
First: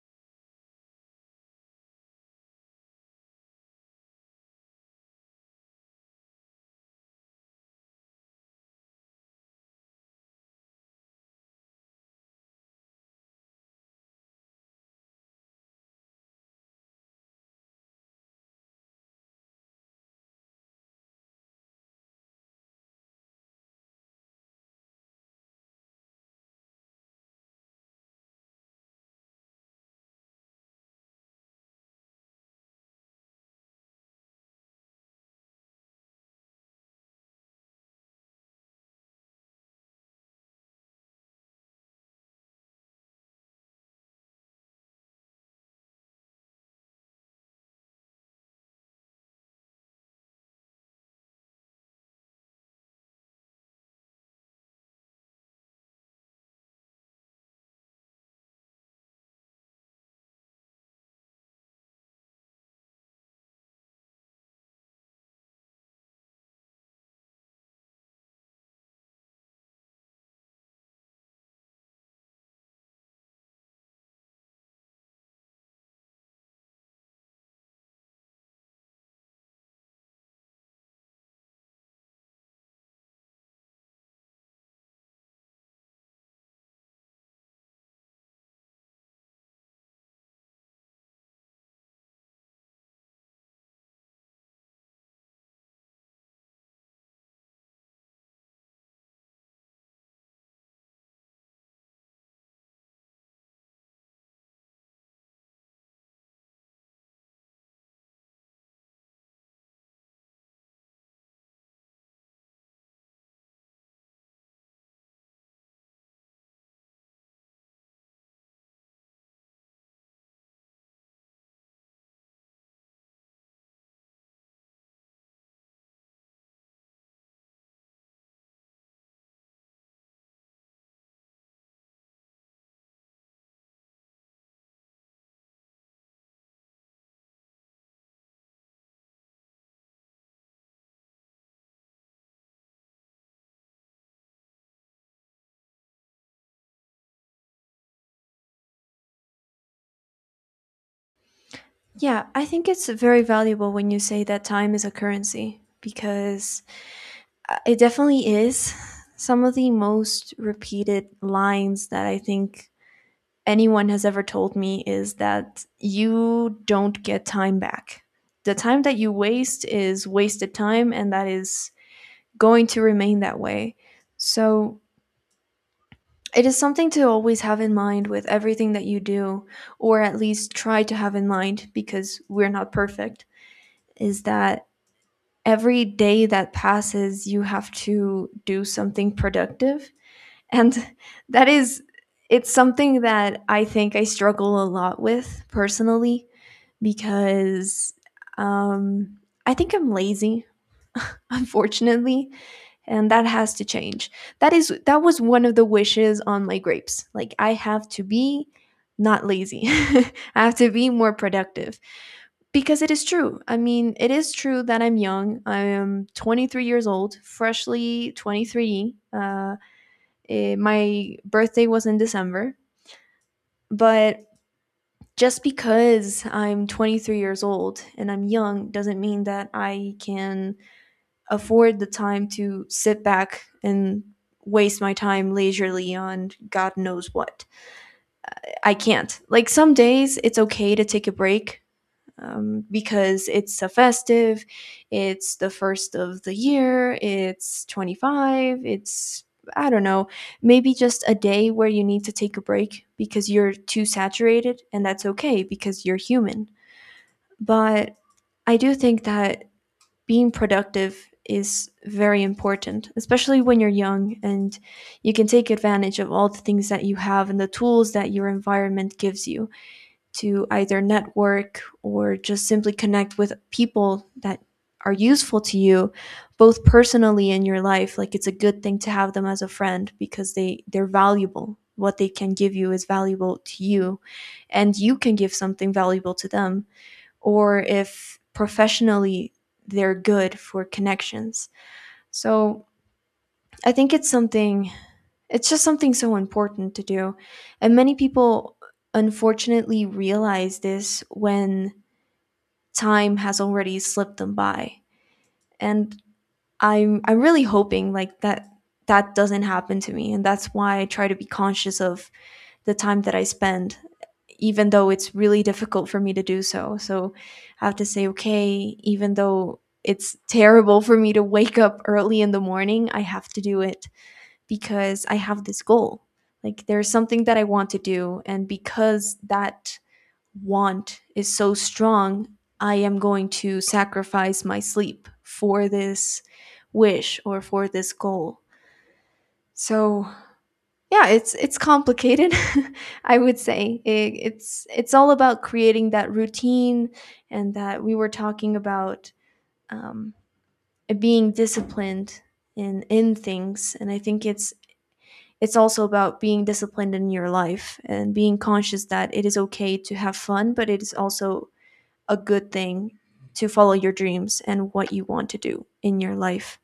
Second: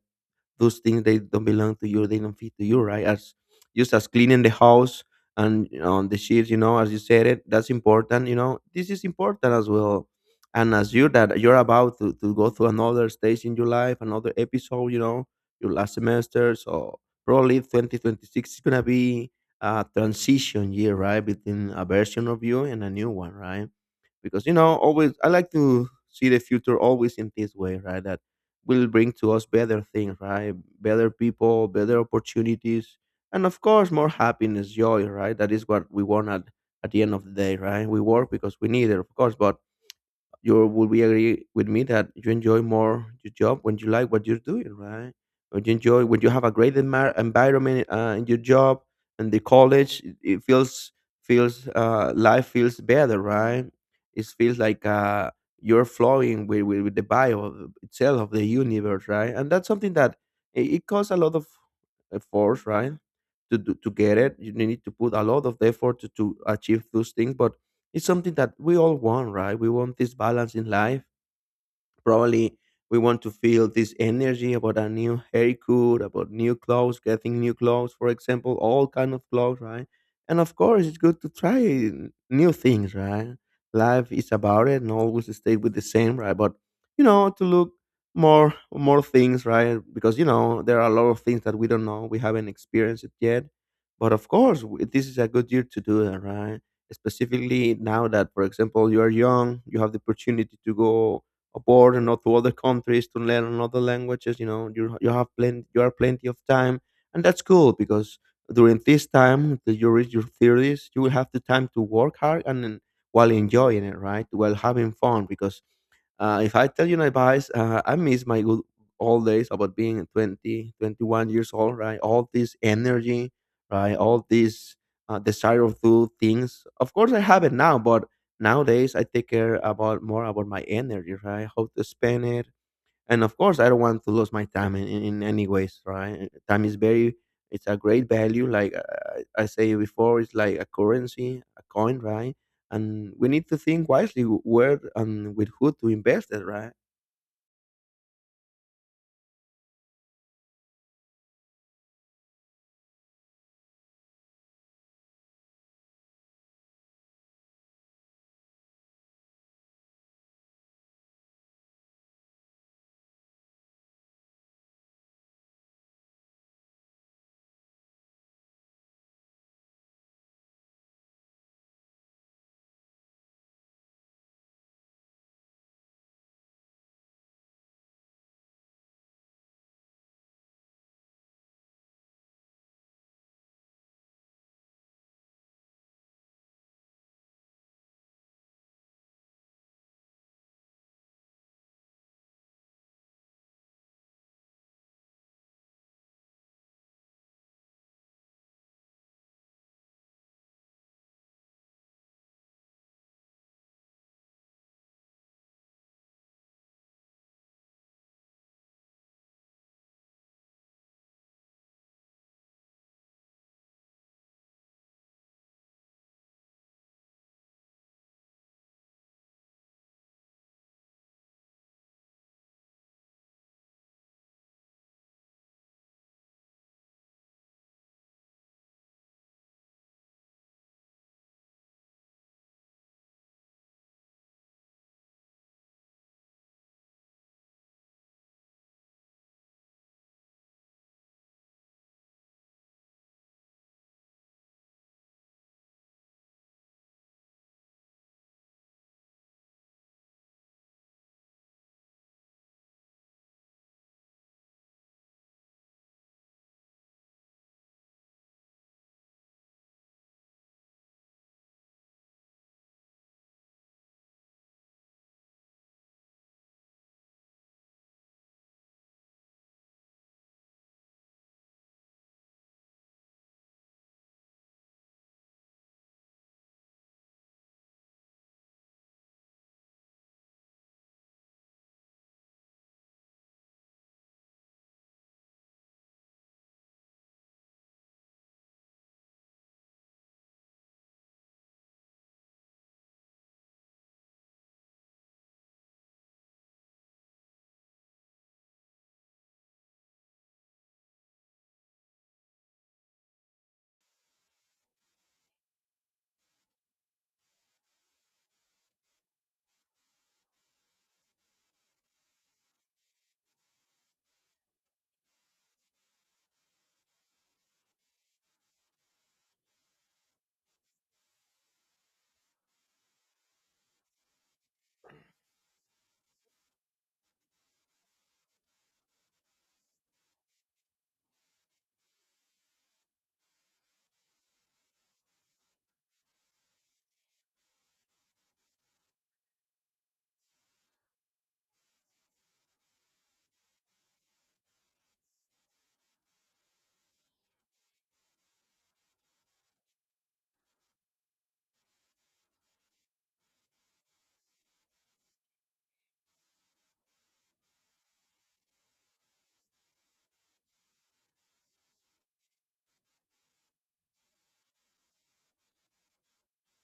S1: those things, they don't belong to you, they don't fit to you, right, as just as cleaning the house and on the sheets, you know, as you said it, that's important, you know, this is important as well. And as you, that you're about to go through another stage in your life, another episode, you know, your last semester. So probably 2026 is going to be a transition year, right, between a version of you and a new one, right. Because you know, always I like to see the future always in this way, right, that will bring to us better things, right. Better people, better opportunities, and of course more happiness, joy, right. That is what we want at the end of the day, right. We work because we need it, of course, but you would be agree with me that you enjoy more your job when you like what you're doing, right? When you enjoy, when you have a great environment in your job and the college, it feels feels life feels better, right? It feels like you're flowing with the bio itself of the universe, right? And that's something that it costs a lot of force, right? To get it, you need to put a lot of effort to achieve those things, but it's something that we all want, right? We want this balance in life. Probably we want to feel this energy about a new haircut, about new clothes, getting new clothes, for example, all kind of clothes, right? And of course, it's good to try new things, right? Life is about it, and always stay with the same, right? But you know, to look more things, right? Because you know, there are a lot of things that we don't know, we haven't experienced it yet. But of course, this is a good year to do that, right? Specifically now that, for example, you are young, you have the opportunity to go abroad and not to other countries to learn another languages. You know, you have plenty, you have plenty of time, and that's cool because during this time, your theories, you will have the time to work hard and then while enjoying it, right? While having fun, because if I tell you an advice, I miss my good old days about being 20, 21 years old, right? All this energy, right? All this desire of do things. Of course, I have it now, but nowadays I take care about more about my energy, right? How to spend it, and of course I don't want to lose my time in any ways, right. Time is very, it's a great value, like I say before, it's like a currency, a coin, right. And we need to think wisely where and with who to invest it, right.
S2: Yeah, I think it's very valuable when you say that time is a currency because it definitely is some of the most repeated lines that I think anyone has ever told me is that you don't get time back. The time that you waste is wasted time, and that is going to remain that way. So, it is something to always have in mind with everything that you do, or at least try to have in mind because we're not perfect, is that every day that passes, you have to do something productive. And that is, it's something that I think I struggle a lot with personally because um, I think I'm lazy, unfortunately, and that has to change. That is, that was one of the wishes on my grapes. Like, I have to be not lazy, I have to be more productive because it is true. I mean, it is true that I'm young. I am 23 years old, freshly 23. My birthday was in December, but just because I'm 23 years old and I'm young doesn't mean that I can afford the time to sit back and waste my time leisurely on God knows what. I can't. Like some days it's okay to take a break because it's a festive, it's the first of the year, it's 25, it's I don't know, maybe just a day where you need to take a break because you're too saturated, and that's okay because you're human. But I do think that being productive is very important, especially when you're young and you can take advantage of all the things that you have and the tools that your environment gives you to either network or just simply connect with people that are useful to you, both personally in your life. Like, it's a good thing to have them as a friend because they're valuable. What they can give you is valuable to you and you can give something valuable to them, or if professionally they're good for connections. So I think it's something, it's just something so important to do. And many people unfortunately realize this when time has already slipped them by. And I'm really hoping like that that doesn't happen to me and that's why I try to be conscious of the time that I spend even though it's really difficult for me to do so. So I have to say okay, even though it's terrible for me to wake up early in the morning, I have to do it because I have this goal. Like there's something that I want to do. And because that want is so strong, I am going to sacrifice my sleep for this wish or for this goal. So yeah, it's complicated, I would say. It's all about creating that routine and that we were talking about, um, being disciplined in things. And I think it's also about being disciplined in your life and being conscious that it is okay to have fun, but it is also a good thing to follow your dreams and what you want to do in your life.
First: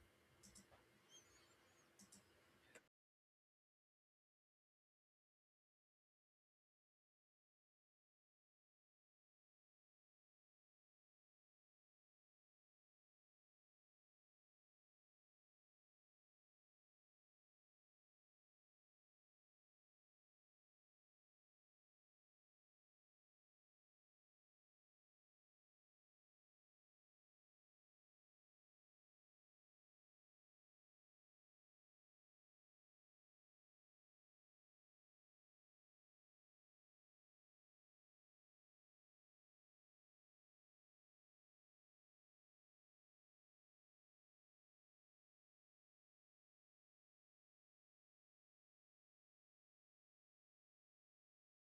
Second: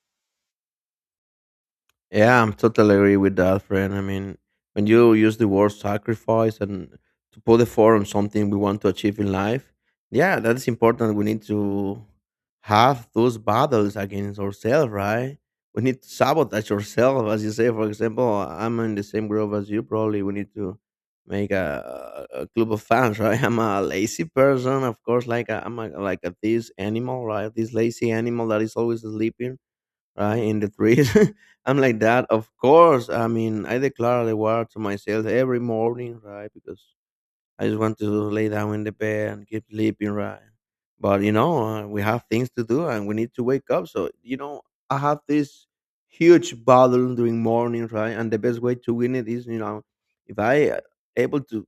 S1: Yeah, I'm totally agree with that, friend. I mean, when you use the word sacrifice and to put the effort on something we want to achieve in life, yeah, that is important. We need to have those battles against ourselves, right? We need to sabotage ourselves, as you say. For example, I'm in the same group as you. Probably we need to make a club of fans, right? I'm a lazy person, of course. Like a, I'm a, like a, this animal, right? This lazy animal that is always sleeping, right, in the trees. I'm like that, of course. I mean, I declare the war to myself every morning, right, because I just want to lay down in the bed and keep sleeping, right. But you know, we have things to do and we need to wake up, so you know, I have this huge battle during morning, right, and the best way to win it is, you know, if I able to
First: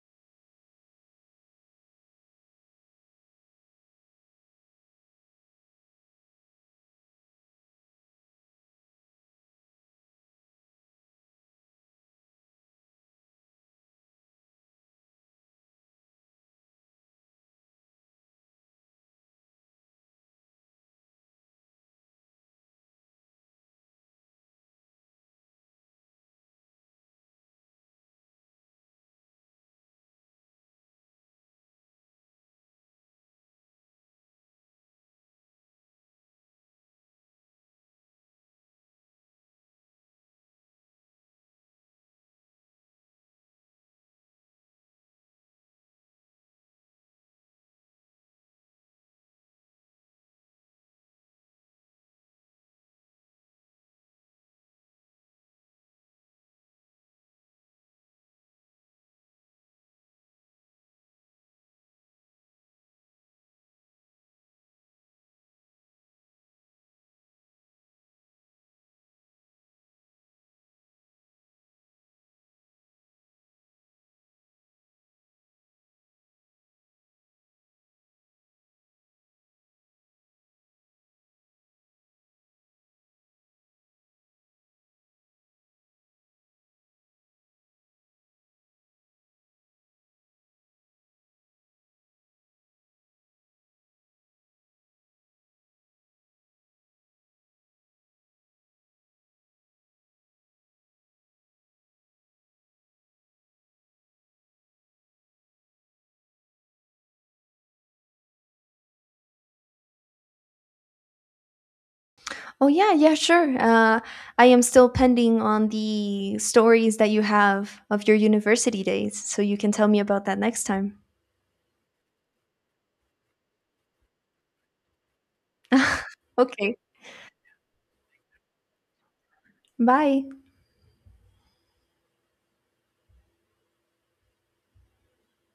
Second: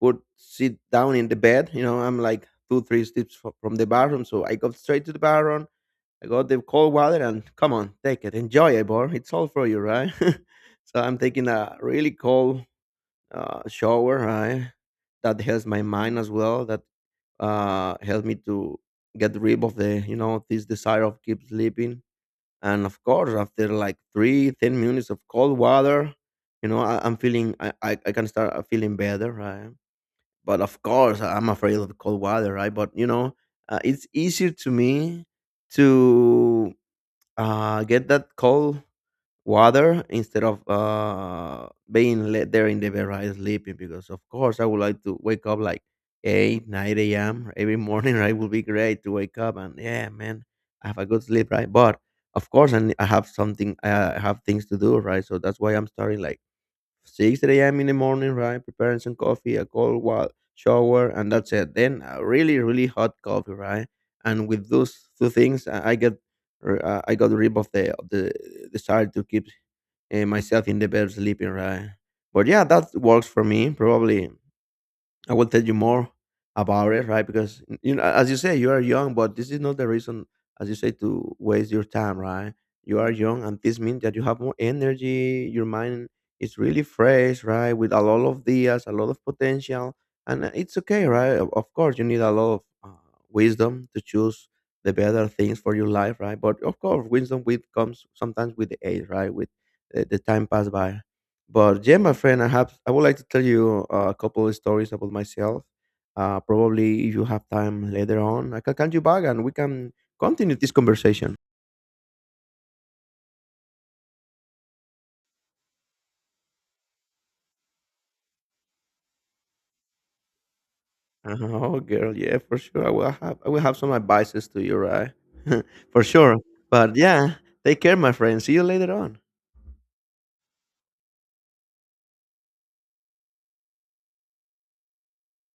S1: put sit down in the bed, you know, I'm like two three steps from the bathroom, so I go straight to the bathroom. I got the cold water and come on, take it, enjoy it, bro. It's all for you, right? So I'm taking a really cold shower, right? That helps my mind as well. That helped me to get rid of this desire of keep sleeping. And of course, after like three, 10 minutes of cold water, you know, I, I'm feeling, I can start feeling better, right? But of course, I'm afraid of cold water, right? But, you know, it's easier to me to get that cold water instead of being let there in the bed, right, sleeping, because of course I would like to wake up like 8 9 a.m every morning. Right, would be great to wake up, and yeah man, I have a good sleep, right. But of course, I, ne- I have something I have things to do, right, so that's why I'm starting like 6 a.m. in the morning, right? Preparing some coffee, a cold shower, and that's it. Then a really, really hot coffee, right? And with those two things, I got rid of the desire to keep myself in the bed sleeping, right? But yeah, that works for me. Probably I will tell you more about it, right? Because you know, as you say, you are young, but this is not the reason, as you say, to waste your time, right? You are young, and this means that you have more energy. Your mind is really fresh, right? With a lot of ideas, a lot of potential, and it's okay, right? Of course, you need a lot of wisdom to choose the better things for your life, right? But of course, wisdom with comes sometimes with the age, right? With the time passed by. But yeah, my friend, I would like to tell you a couple of stories about myself. Probably if you have time later on, I can call you back and we can continue this conversation.
S2: Oh yeah, yeah, sure. I am still pending on the stories that you have of your university days, so you can tell me about that next time.
S1: Oh, girl, yeah, for sure. I will have some advices to you, right? For sure.
S2: Okay,
S1: But yeah, take care, my friend. See you later on.
S2: bye.